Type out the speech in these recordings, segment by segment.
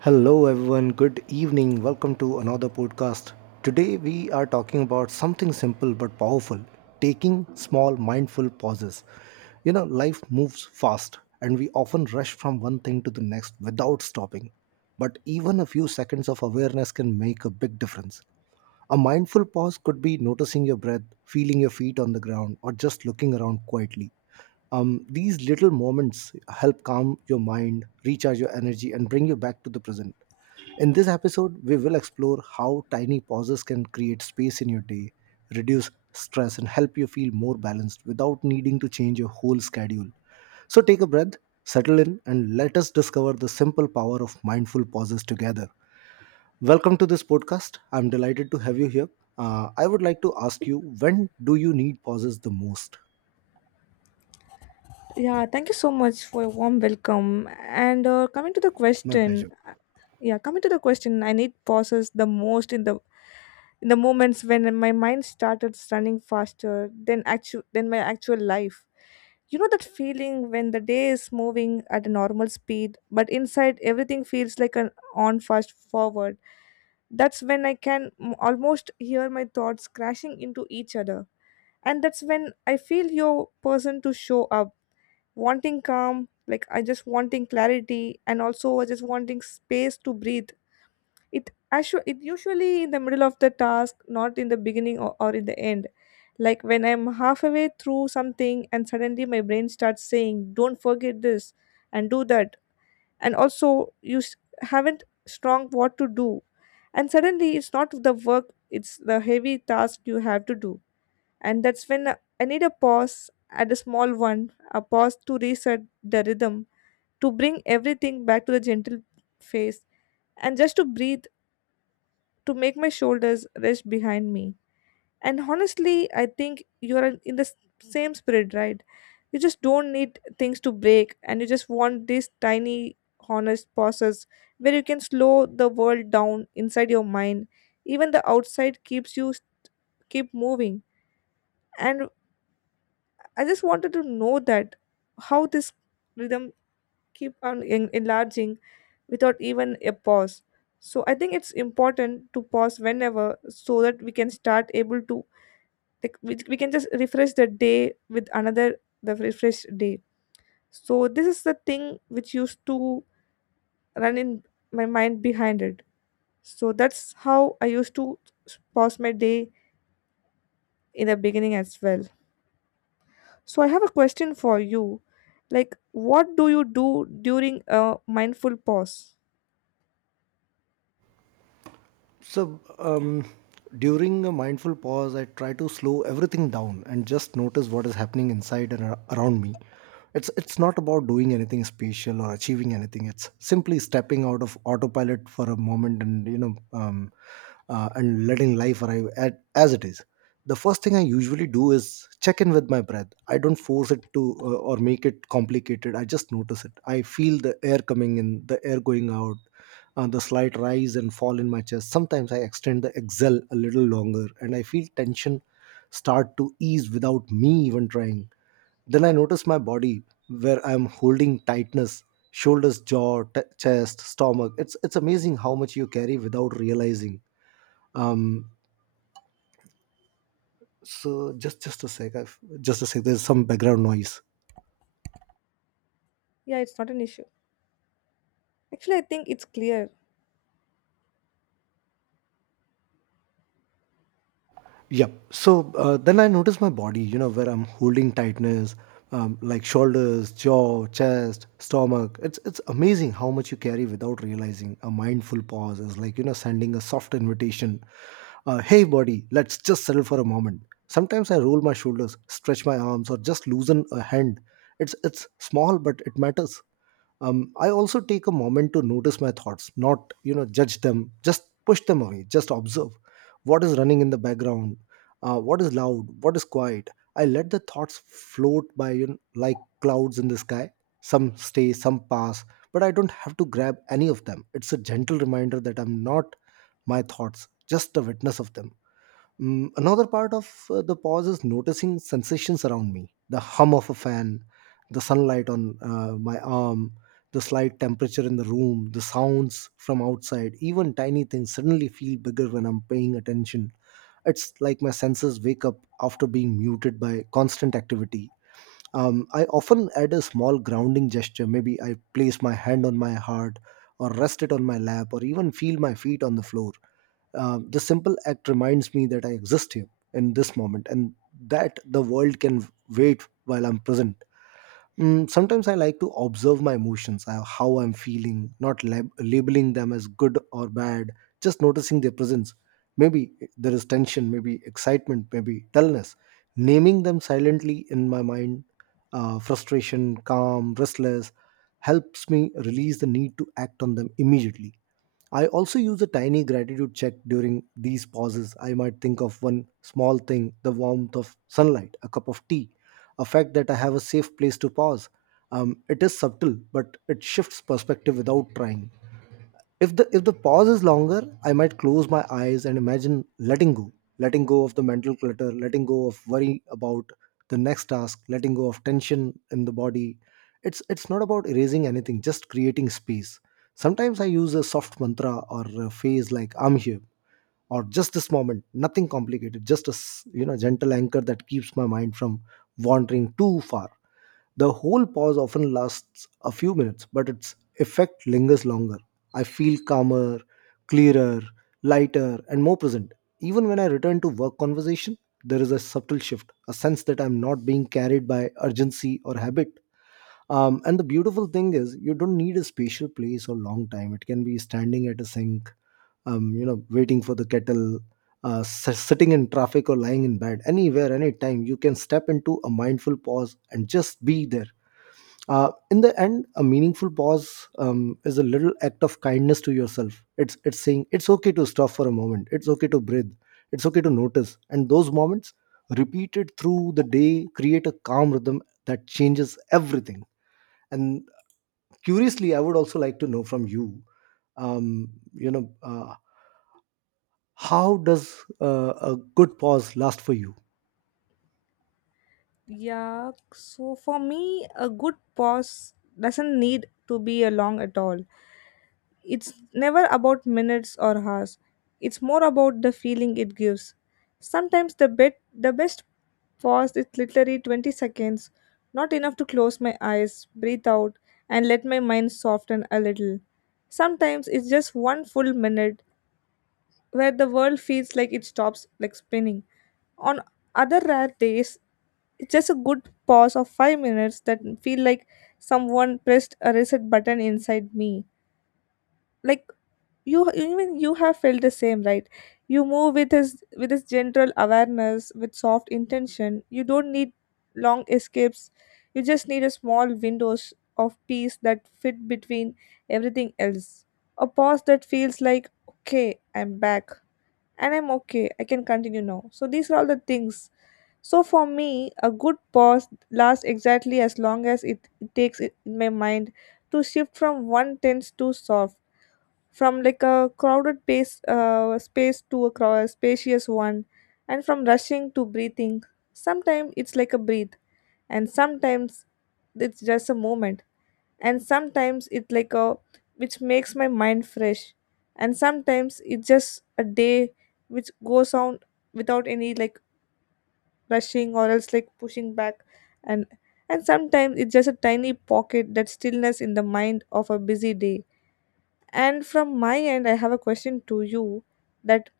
Hello, everyone. Good evening. Welcome to another podcast. Today, we are talking about something simple but powerful taking small, mindful pauses. You know, life moves fast, and we often rush from one thing to the next without stopping. But even a few seconds of awareness can make a big difference. A mindful pause could be noticing your breath, feeling your feet on the ground, or just looking around quietly. These little moments help calm your mind, recharge your energy, and bring you back to the present. In this episode, we will explore how tiny pauses can create space in your day, reduce stress, and help you feel more balanced without needing to change your whole schedule. So take a breath, settle in, and let us discover the simple power of mindful pauses together. Welcome to this podcast. I'm delighted to have you here. I would like to ask you, when do you need pauses the most? Yeah, thank you so much for a warm welcome. And coming to the My question, pleasure. yeah, coming to the question, I need pauses the most in the moments when my mind started running faster than actual than my actual life. You know that feeling when the day is moving at a normal speed, but inside everything feels like an on fast forward. That's when I can almost hear my thoughts crashing into each other, and that's when I feel your person to show up wanting calm, like I just wanting clarity, and also I just wanting space to breathe. It actually it usually in the middle of the task, not in the beginning or in the end. Like when I'm halfway through something and suddenly my brain starts saying, "Don't forget this," and do that, and also haven't strong what to do, and suddenly it's not the work; it's the heavy task you have to do, and that's when I need a pause, at a small one, a pause to reset the rhythm, to bring everything back to the gentle phase, and just to breathe, to make my shoulders rest behind me. And honestly, I think you're in the same spirit, right? You just don't need things to break, and you just want these tiny, honest pauses where you can slow the world down inside your mind, even the outside keeps you keep moving. And I just wanted to know that how this rhythm keep on enlarging without even a pause. So I think it's important to pause whenever so that we can start able to, like, we can just refresh the day with another the refresh day. So this is the thing which used to run in my mind behind it. So that's how I used to pause my day in the beginning as well. So I have a question for you. Like, what do you do during a mindful pause? So, during a mindful pause, I try to slow everything down and just notice what is happening inside and around me. It's not about doing anything special or achieving anything. It's simply stepping out of autopilot for a moment and and letting life arrive at, as it is. The first thing I usually do is check in with my breath. I don't force it to or make it complicated. I just notice it. I feel the air coming in, the air going out, the slight rise and fall in my chest. Sometimes I extend the exhale a little longer and I feel tension start to ease without me even trying. Then I notice my body where I am holding tightness, shoulders, jaw, chest, stomach. It's amazing how much you carry without realizing. Um, so just a sec, I've, just a sec. There's some background noise. Yeah, it's not an issue. Actually, I think it's clear. Yep. So then I notice my body, you know, where I'm holding tightness, like shoulders, jaw, chest, stomach. It's amazing how much you carry without realizing. A mindful pause is like, you know, sending a soft invitation. Hey, body, let's just settle for a moment. Sometimes I roll my shoulders, stretch my arms, or just loosen a hand. It's small, but it matters. I also take a moment to notice my thoughts, not, you know, judge them, just push them away, just observe what is running in the background. What is loud, what is quiet. I let the thoughts float by, you know, like clouds in the sky. Some stay, some pass, but I don't have to grab any of them. It's a gentle reminder that I'm not my thoughts, just a witness of them. Mm, another part of the pause is noticing sensations around me, the hum of a fan, the sunlight on my arm, the slight temperature in the room, the sounds from outside, even tiny things suddenly feel bigger when I'm paying attention. It's like my senses wake up after being muted by constant activity. I often add a small grounding gesture. Maybe I place my hand on my heart or rest it on my lap or even feel my feet on the floor. The simple act reminds me that I exist here in this moment, and that the world can wait while I'm present. Mm, sometimes I like to observe my emotions, how I'm feeling, not labeling them as good or bad, just noticing their presence. Maybe there is tension, maybe excitement, maybe dullness. Naming them silently in my mind, frustration, calm, restless, helps me release the need to act on them immediately. I also use a tiny gratitude check during these pauses. I might think of one small thing, the warmth of sunlight, a cup of tea, a fact that I have a safe place to pause. It is subtle, but it shifts perspective without trying. If the pause is longer, I might close my eyes and imagine letting go of the mental clutter, letting go of worry about the next task, letting go of tension in the body. It's not about erasing anything, just creating space. Sometimes I use a soft mantra or a phrase like "I'm here" or "Just this moment," nothing complicated, just a you know, gentle anchor that keeps my mind from wandering too far. The whole pause often lasts a few minutes, but its effect lingers longer. I feel calmer, clearer, lighter, and more present. Even when I return to work conversation, there is a subtle shift, a sense that I'm not being carried by urgency or habit. And the beautiful thing is, you don't need a special place or long time. It can be standing at a sink, you know, waiting for the kettle, sitting in traffic or lying in bed. Anywhere, anytime, you can step into a mindful pause and just be there. In the end, a meaningful pause is a little act of kindness to yourself. It's saying it's okay to stop for a moment, it's okay to breathe, it's okay to notice. And those moments, repeated through the day, create a calm rhythm that changes everything. And curiously, I would also like to know from you, you know how does a good pause last for you? Yeah, so for me, a good pause doesn't need to be a long at all. It's never about minutes or hours. It's more about the feeling it gives. Sometimes the best pause is literally 20 seconds, not enough to close my eyes, breathe out, and let my mind soften a little. Sometimes it's just one full minute where the world feels like it stops like spinning. On other rare days, it's just a good pause of 5 minutes that feel like someone pressed a reset button inside me, like you, even you have felt the same, right? You move with his general awareness, with soft intention. You don't need long escapes. You just need a small windows of peace that fit between everything else. A pause that feels like, okay, I'm back, and I'm okay, I can continue now. So these are all the things. So for me, a good pause lasts exactly as long as it takes it in my mind to shift from one tense to soft, from like a crowded pace, space, to a spacious one, and from rushing to breathing. Sometimes it's like a breathe, and sometimes it's just a moment, and sometimes it's like a which makes my mind fresh, and sometimes it's just a day which goes on without any, like, rushing or else, like, pushing back. and and sometimes it's just a tiny pocket that stillness in the mind of a busy day. And from my end, I have a question to you that,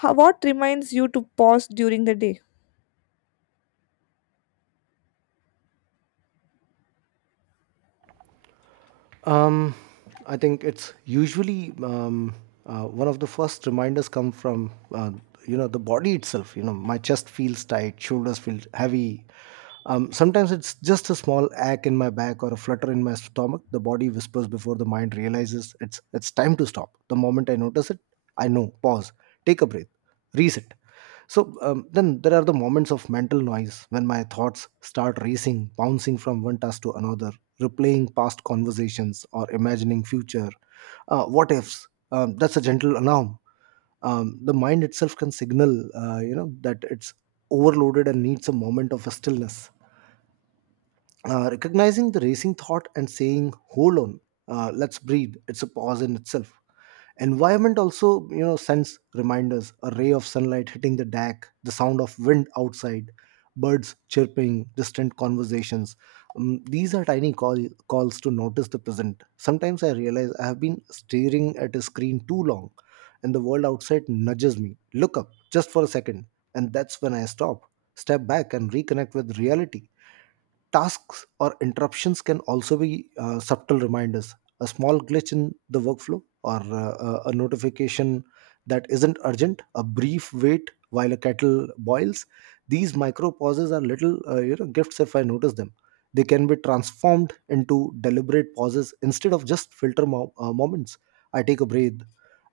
what reminds you to pause during the day? Um, I think it's usually one of the first reminders come from you know, the body itself. You know, my chest feels tight, shoulders feel heavy. Sometimes it's just a small ache in my back or a flutter in my stomach. The body whispers before the mind realizes it's time to stop. The moment I notice it, I know. Pause. Take a breath. Reset. So then there are the moments of mental noise when my thoughts start racing, bouncing from one task to another, replaying past conversations or imagining future. What ifs? That's a gentle alarm. The mind itself can signal, you know, that it's overloaded and needs a moment of stillness. Recognizing the racing thought and saying hold on, let's breathe, it's a pause in itself. Environment also, you know, sends reminders, a ray of sunlight hitting the deck, the sound of wind outside, birds chirping, distant conversations. These are tiny calls to notice the present. Sometimes I realize I have been staring at a screen too long, and the world outside nudges me, look up just for a second, and that's when I stop, step back, and reconnect with reality. Tasks or interruptions can also be subtle reminders. A small glitch in the workflow or a notification that isn't urgent, a brief wait while a kettle boils. These micro pauses are little you know, gifts if I notice them. They can be transformed into deliberate pauses instead of just filter moments. I take a breath,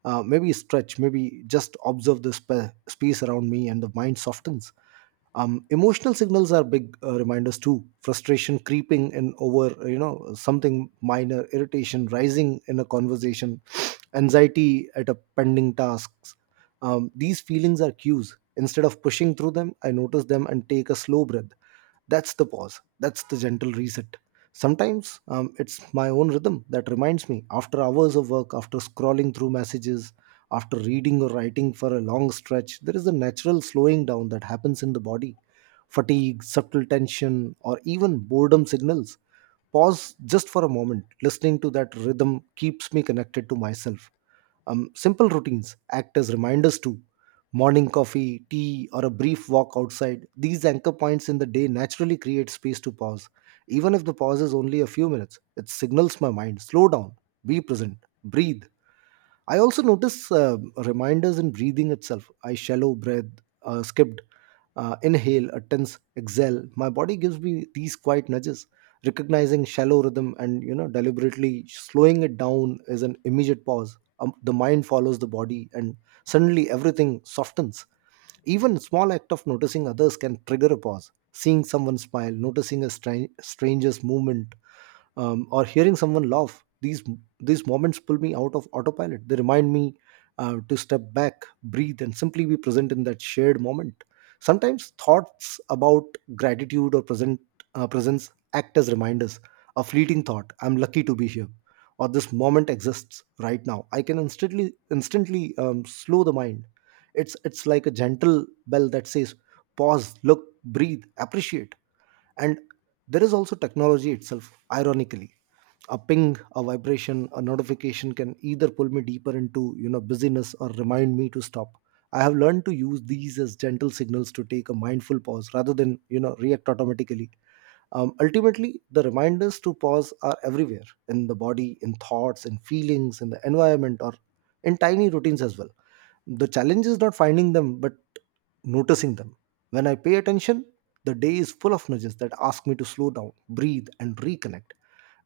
maybe stretch, maybe just observe the space around me, and the mind softens. Emotional signals are big reminders too, frustration creeping in over you know, something minor, irritation rising in a conversation, anxiety at a pending tasks. These feelings are cues. Instead of pushing through them, I notice them and take a slow breath. That's the pause, that's the gentle reset. Sometimes it's my own rhythm that reminds me, after hours of work, after scrolling through messages, after reading or writing for a long stretch, there is a natural slowing down that happens in the body, fatigue, subtle tension, or even boredom signals. Pause just for a moment. Listening to that rhythm keeps me connected to myself. Simple routines act as reminders too. Morning coffee, tea, or a brief walk outside. These anchor points in the day naturally create space to pause. Even if the pause is only a few minutes, it signals my mind slow down, be present, breathe. I also notice reminders in breathing itself. I shallow breath, skipped inhale, a tense exhale. My body gives me these quiet nudges. Recognizing shallow rhythm and you know, deliberately slowing it down is an immediate pause. The mind follows the body, and suddenly everything softens. Even small act of noticing others can trigger a pause. Seeing someone smile, noticing a stranger's movement, or hearing someone laugh, these moments pull me out of autopilot. They remind me to step back, breathe, and simply be present in that shared moment. Sometimes thoughts about gratitude or present presence act as reminders. A fleeting thought, I'm lucky to be here, or this moment exists right now, I can instantly slow the mind. It's like a gentle bell that says pause, look, breathe, appreciate. And there is also technology itself, ironically. A ping, a vibration, a notification can either pull me deeper into busyness or remind me to stop. I have learned to use these as gentle signals to take a mindful pause rather than react automatically. Ultimately, the reminders to pause are everywhere: in the body, in thoughts, in feelings, in the environment, or in tiny routines as well. The challenge is not finding them but noticing them. When I pay attention, the day is full of nudges that ask me to slow down, breathe, and reconnect.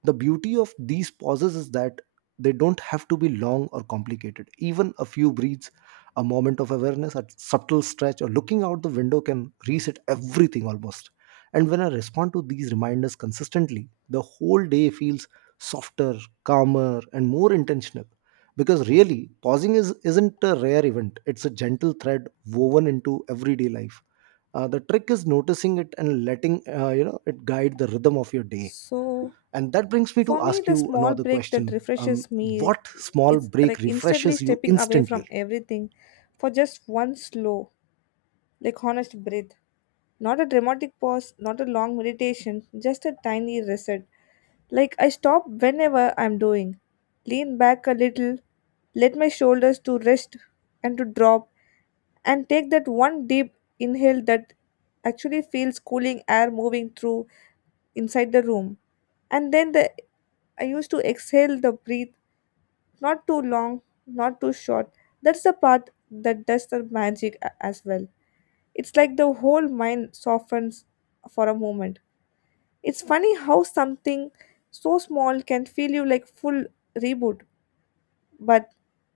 The beauty of these pauses is that they don't have to be long or complicated. Even a few breaths, a moment of awareness, a subtle stretch, or looking out the window can reset everything almost. And when I respond to these reminders consistently, the whole day feels softer, calmer, and more intentional. Because really, pausing is isn't a rare event, it's a gentle thread woven into everyday life. The trick is noticing it and letting it guide the rhythm of your day. So, And that brings me to for me, ask the you small another break that question. Refreshes me What small is break like instantly refreshes you stepping away instantly? from everything for just one slow, like, honest breath. Not a dramatic pause, not a long meditation, just a tiny reset. Like, I stop whenever I'm doing, lean back a little, let my shoulders to rest and to drop, and take that one deep inhale that actually feels cooling air moving through inside the room. And then the I used to exhale the breath, not too long, not too short. That's the part that does the magic as well. It's like the whole mind softens for a moment. It's funny how something so small can feel you like full reboot, but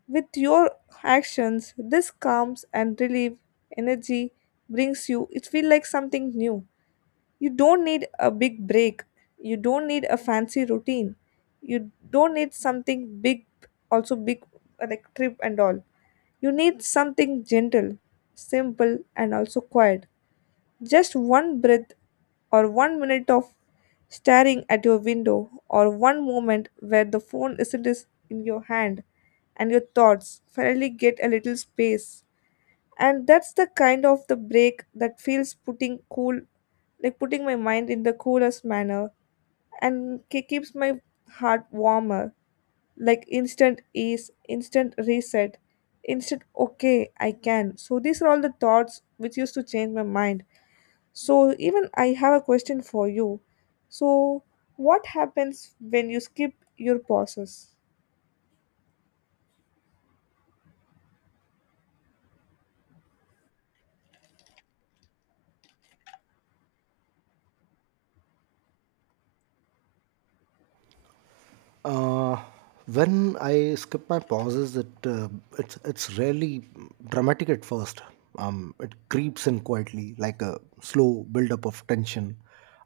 with your actions, this calms and relief energy brings you. It feels like something new. You don't need a big break. You don't need a fancy routine. You don't need something big, also big, like trip and all. You need something gentle, simple, and also quiet. Just one breath or one minute of staring at your window or one moment where the phone isn't is in your hand and your thoughts finally get a little space. And that's the kind of the break that feels putting cool, like putting my mind in the coolest manner and keeps my heart warmer, like instant ease, instant reset, instant okay I can. So these are all the thoughts which used to change my mind. So, even I have a question for you. So, what happens when you skip your pauses? Uh, when I skip my pauses, it's rarely dramatic at first. It creeps in quietly, like a slow buildup of tension.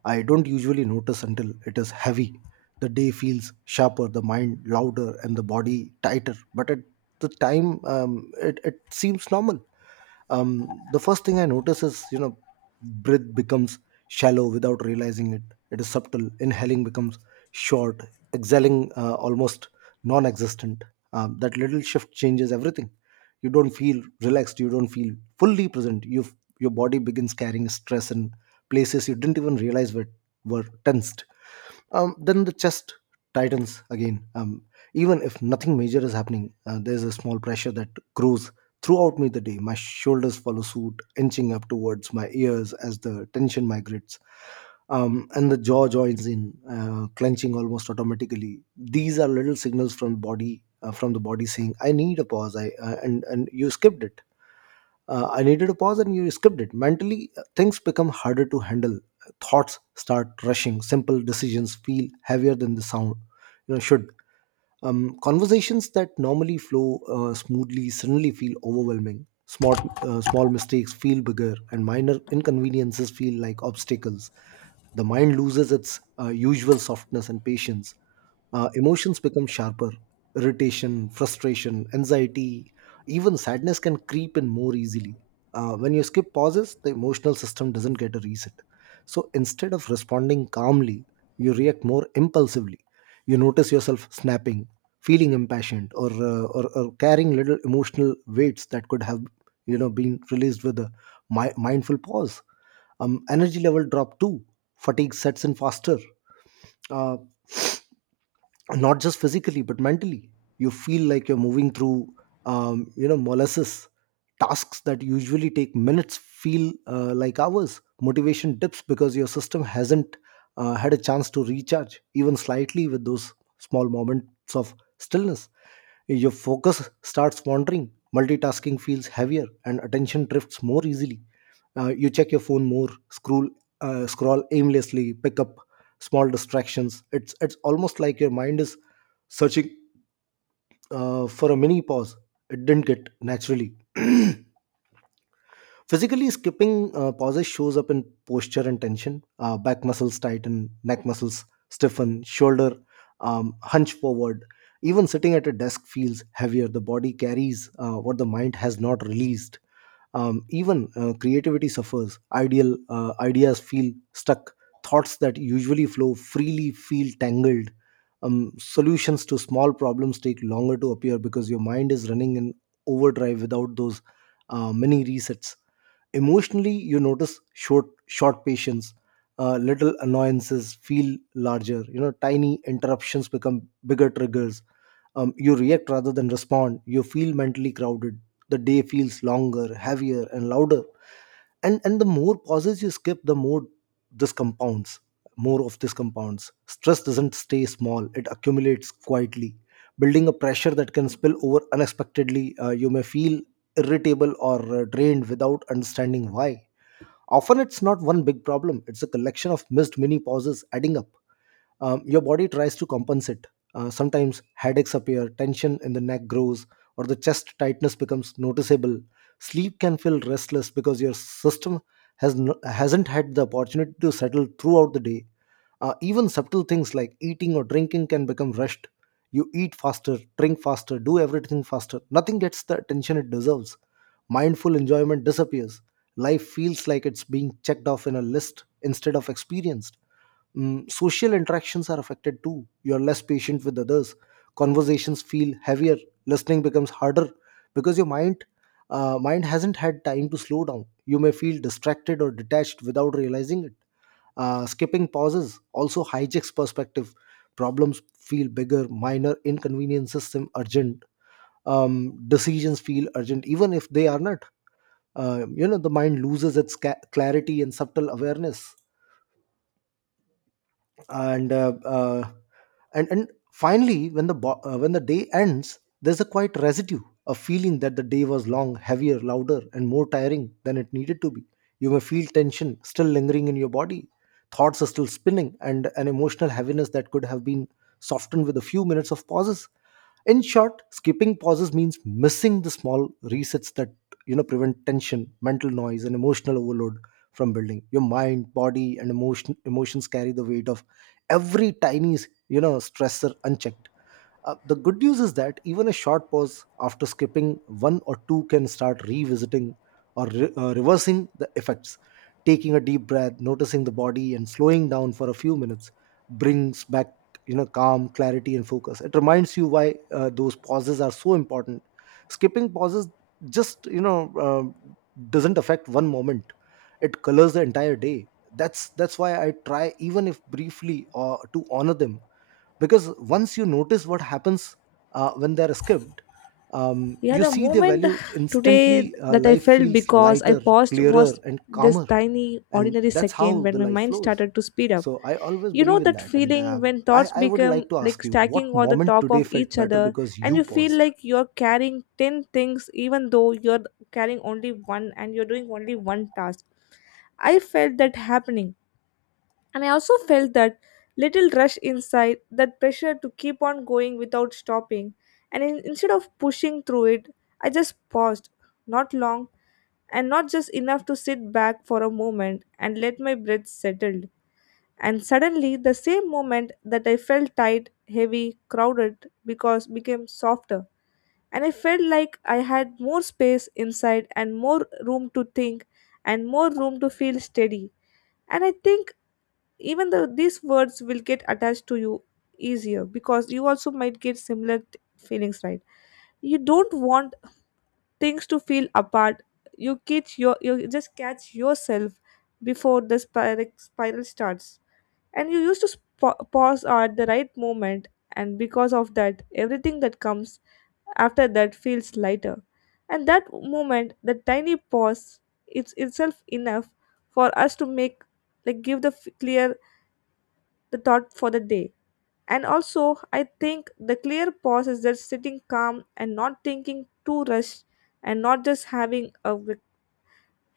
I don't usually notice until it is heavy. The day feels sharper, the mind louder, and the body tighter. But at the time, it seems normal. The first thing I notice is, breath becomes shallow without realizing it. It is subtle. Inhaling becomes short, exhaling almost non-existent. That little shift changes everything. You don't feel relaxed, you don't feel fully present, you your body begins carrying stress in places you didn't even realize were tensed. Then the chest tightens again. Even if nothing major is happening, there's a small pressure that grows throughout me the day. My shoulders follow suit, inching up towards my ears as the tension migrates. And the jaw joins in, clenching almost automatically. These are little signals from body, from the body saying, "I need a pause." I And you skipped it, I needed to pause and you skipped it. Mentally, things become harder to handle. Thoughts start rushing. Simple decisions feel heavier than the sound should. Conversations that normally flow smoothly suddenly feel overwhelming. Small mistakes feel bigger, and minor inconveniences feel like obstacles. The mind loses its usual softness and patience. Emotions become sharper. Irritation, frustration, anxiety, even sadness can creep in more easily. When you skip pauses, the emotional system doesn't get a reset. So instead of responding calmly, you react more impulsively. You notice yourself snapping, feeling impassioned, or carrying little emotional weights that could have been released with a mindful pause. Um, energy level drop too, fatigue sets in faster. Uh, Not just physically but mentally. You feel like you're moving through molasses. Tasks that usually take minutes feel like hours. Motivation dips because your system hasn't had a chance to recharge even slightly with those small moments of stillness. Your focus starts wandering, multitasking feels heavier, and attention drifts more easily. Uh, you check your phone more, scroll aimlessly, pick up small distractions. It's almost like your mind is searching for a mini pause it didn't get naturally. Physically, skipping pauses shows up in posture and tension. Back muscles tighten, neck muscles stiffen, shoulder hunch forward. Even sitting at a desk feels heavier. The body carries what the mind has not released. Even creativity suffers. Ideal Ideas feel stuck. Thoughts that usually flow freely feel tangled. Solutions to small problems take longer to appear because your mind is running in overdrive without those mini resets. Emotionally, you notice short patience, little annoyances feel larger. You know, tiny interruptions become bigger triggers. You react rather than respond. You feel mentally crowded. The day feels longer, heavier, and louder. And the more pauses you skip, the more this compounds. More of this compounds. Stress doesn't stay small; it accumulates quietly, building a pressure that can spill over unexpectedly. You may feel irritable or drained without understanding why. Often it's not one big problem, it's a collection of missed mini pauses adding up. Um, your body tries to compensate. Sometimes headaches appear, tension in the neck grows, or the chest tightness becomes noticeable. Sleep can feel restless because your system hasn't had the opportunity to settle throughout the day. Even subtle things like eating or drinking can become rushed. You eat faster, drink faster, do everything faster. Nothing gets the attention it deserves. Mindful enjoyment disappears. Life feels like it's being checked off in a list instead of experienced. Mm, social interactions are affected too. You're less patient with others. Conversations feel heavier. Listening becomes harder because your mind hasn't had time to slow down. You may feel distracted or detached without realizing it. Skipping pauses also hijacks perspective. Problems feel bigger. Minor inconveniences seem urgent. Decisions feel urgent even if they are not. You know the mind loses its clarity and subtle awareness, and uh, uh, and finally when the when the day ends there's a quiet residue, a feeling that the day was long, heavier, louder, and more tiring than it needed to be. You may feel tension still lingering in your body, thoughts are still spinning, and an emotional heaviness that could have been softened with a few minutes of pauses. In short, skipping pauses means missing the small resets that prevent tension, mental noise, and emotional overload from building. Your mind, body, and emotions carry the weight of every tiny stressor unchecked. Uh, the good news is that even a short pause after skipping one or two can start revisiting or reversing the effects. Taking a deep breath, noticing the body, and slowing down for a few minutes brings back calm, clarity, and focus. It reminds you why those pauses are so important. Skipping pauses just you know uh, doesn't affect one moment; it colors the entire day. That's why I try, even if briefly, to honor them, because once you notice what happens when they're skipped, Yeah, you the see their moment value today instantly. Uh, that I life felt feels because I lighter, paused clearer, was and this calmer. tiny, And ordinary that's second how when the my life mind flows, started to speed up. so I always You know believe in that that. and feeling uh, when I, thoughts I would become like to like ask you, stacking what on the moment top today of felt each better other, because and you you feel paused? like you're carrying 10 things, even though you're carrying only one and you're doing only one task. I felt that happening. And I also felt that little rush inside, that pressure to keep on going without stopping. Instead of pushing through it, I just paused, not long, and not just enough to sit back for a moment and let my breath settle. And suddenly, the same moment that I felt tight, heavy, crowded, because became softer. And I felt like I had more space inside and more room to think and more room to feel steady. And I think even though these words will get attached to you easier because you also might get similar feelings, right? You don't want things to feel apart. You catch your you just catch yourself before the spiral starts, and you used to pause at the right moment, and because of that, everything that comes after that feels lighter. And that moment, the tiny pause, it's itself enough for us to make, like, give the clear the thought for the day. And also, I think the clear pause is just sitting calm and not thinking too rushed and not just having a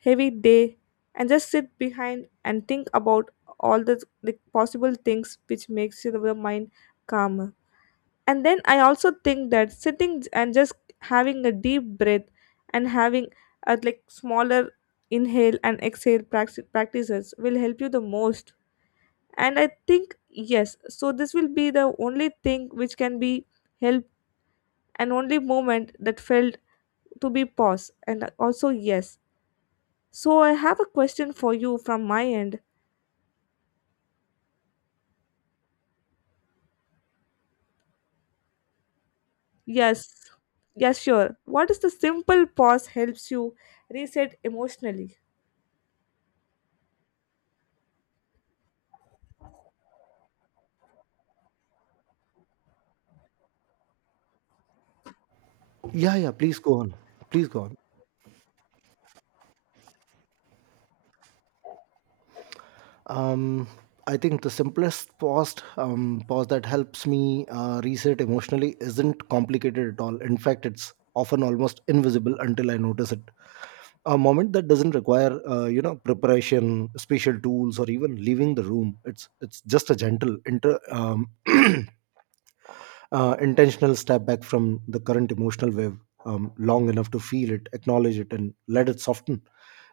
heavy day and just sit behind and think about all the possible things which makes your mind calmer. And then I also think that sitting and just having a deep breath and having a, like, smaller inhale and exhale practices will help you the most. And I think, yes, so this will be the only thing which can be helped, and only moment that felt to be pause. And also, yes, so I have a question for you from my end. Yes, yes, sure, what is the simple pause helps you reset emotionally? Yeah, yeah, please go on, please go on. Um, I think the simplest pause, pause that helps me reset emotionally isn't complicated at all. In fact, it's often almost invisible until I notice it. A moment that doesn't require, preparation, special tools, or even leaving the room. It's just a gentle inter intentional step back from the current emotional wave, long enough to feel it, acknowledge it, and let it soften.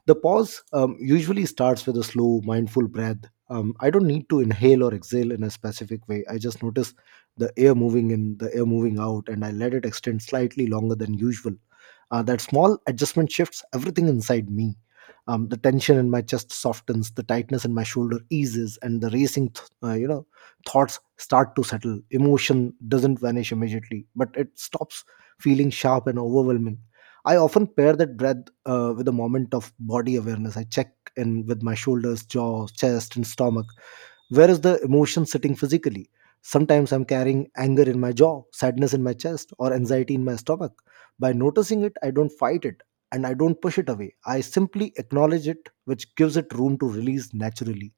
The pause usually starts with a slow, mindful breath. I don't need to inhale or exhale in a specific way. I just notice the air moving in, the air moving out, and I let it extend slightly longer than usual. That small adjustment shifts everything inside me. The tension in my chest softens, the tightness in my shoulder eases, and the racing, thoughts start to settle. Emotion doesn't vanish immediately, but it stops feeling sharp and overwhelming. I often pair that breath with a moment of body awareness. I check in with my shoulders, jaw, chest, and stomach. Where is the emotion sitting physically? Sometimes I'm carrying anger in my jaw, sadness in my chest, or anxiety in my stomach. By noticing it, I don't fight it, and I don't push it away. I simply acknowledge it, which gives it room to release naturally.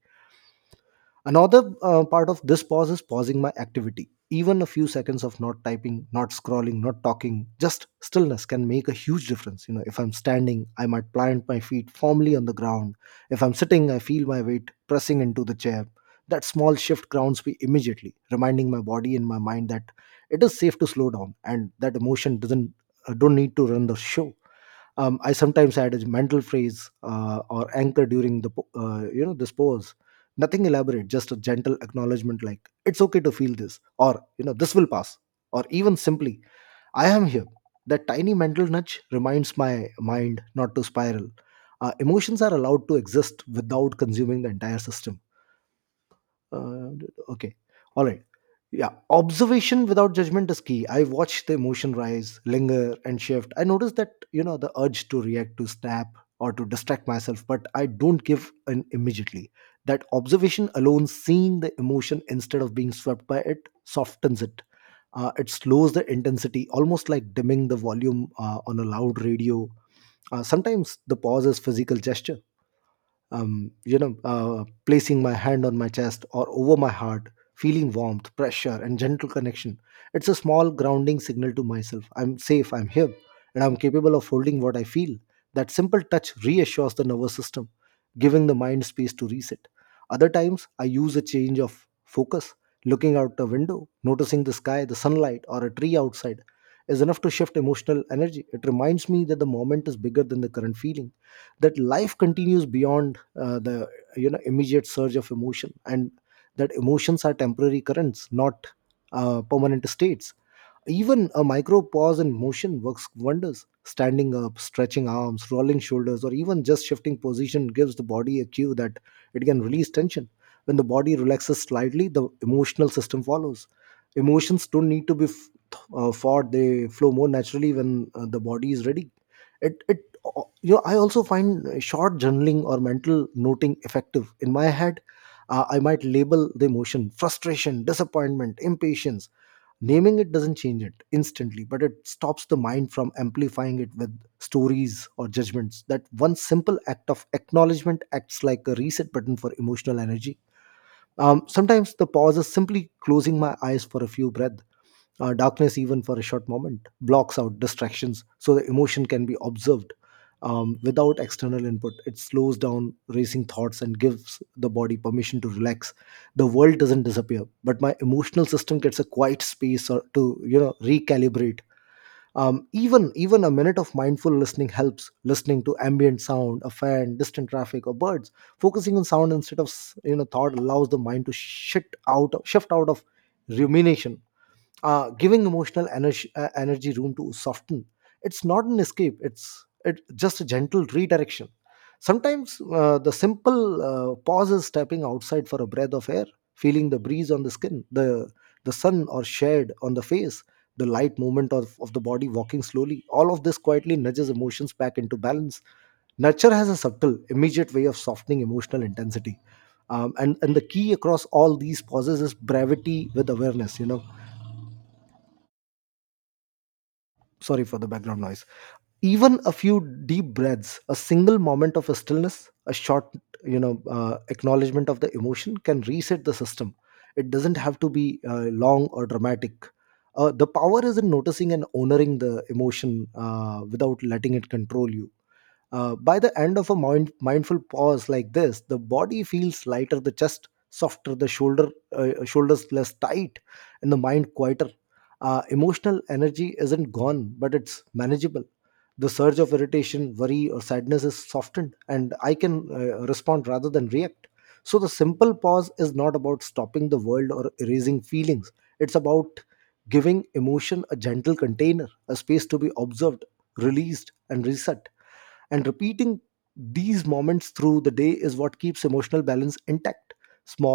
Another part of this pause is pausing my activity. Even a few seconds of not typing, not scrolling, not talking, just stillness can make a huge difference. You know, if I'm standing, I might plant my feet firmly on the ground. If I'm sitting, I feel my weight pressing into the chair. That small shift grounds me immediately, reminding my body and my mind that it is safe to slow down, and that emotion doesn't don't need to run the show. Um, I sometimes add a mental phrase or anchor during the this pose. Nothing elaborate, just a gentle acknowledgement like "It's okay to feel this," or "This will pass," or even simply "I am here." That tiny mental nudge reminds my mind not to spiral. Emotions are allowed to exist without consuming the entire system. Uh, okay, all right. Yeah, observation without judgment is key. I watched the emotion rise, linger, and shift. I noticed that, you know, the urge to react, to snap, or to distract myself, but I don't give in immediately. That observation alone, seeing the emotion instead of being swept by it, softens it. It slows the intensity, almost like dimming the volume on a loud radio. Sometimes the pause is physical gesture, placing my hand on my chest or over my heart, feeling warmth, pressure, and gentle connection. It's a small grounding signal to myself. I'm safe, I'm here, and I'm capable of holding what I feel. That simple touch reassures the nervous system, giving the mind space to reset. Other times, I use a change of focus. Looking out the window, noticing the sky, the sunlight, or a tree outside is enough to shift emotional energy. It reminds me that the moment is bigger than the current feeling, that life continues beyond the immediate surge of emotion, and that emotions are temporary currents, not permanent states. Even a micro pause in motion works wonders. Standing up, stretching arms, rolling shoulders, or even just shifting position gives the body a cue that it can release tension. When the body relaxes slightly, the emotional system follows. Emotions don't need to be fought, they flow more naturally when the body is ready. It, it I also find short journaling or mental noting effective. In my head, I might label the emotion frustration, disappointment, impatience. Naming it doesn't change it instantly, but it stops the mind from amplifying it with stories or judgments. That one simple act of acknowledgement acts like a reset button for emotional energy. Sometimes the pause is simply closing my eyes for a few breaths. Uh, darkness, even for a short moment, blocks out distractions so the emotion can be observed without external input. It slows down racing thoughts and gives the body permission to relax. The world doesn't disappear, but my emotional system gets a quiet space or to you know recalibrate. Even a minute of mindful listening helps. Listening to ambient sound, a fan, distant traffic, or birds. Focusing on sound instead of thought allows the mind to shift out of rumination, giving emotional energy, energy room to soften. It's not an escape, just a gentle redirection. Sometimes the simple pause is stepping outside for a breath of air, feeling the breeze on the skin, the sun or shade on the face, the light movement of the body walking slowly. All of this quietly nudges emotions back into balance. Nurture has a subtle, immediate way of softening emotional intensity, and the key across all these pauses is brevity with awareness. Sorry for the background noise. Even a few deep breaths, a single moment of stillness, a short acknowledgement of the emotion can reset the system. It doesn't have to be long or dramatic. Uh, the power is in noticing and honoring the emotion without letting it control you. By the end of a mindful pause like this, the body feels lighter, the chest softer, the shoulders less tight, and the mind quieter. Emotional energy isn't gone, but it's manageable. The surge of irritation, worry, or sadness is softened, and I can respond rather than react. So, the simple pause is not about stopping the world or erasing feelings, it's about giving emotion a gentle container, a space to be observed, released, and reset. And repeating these moments through the day is what keeps emotional balance intact, small,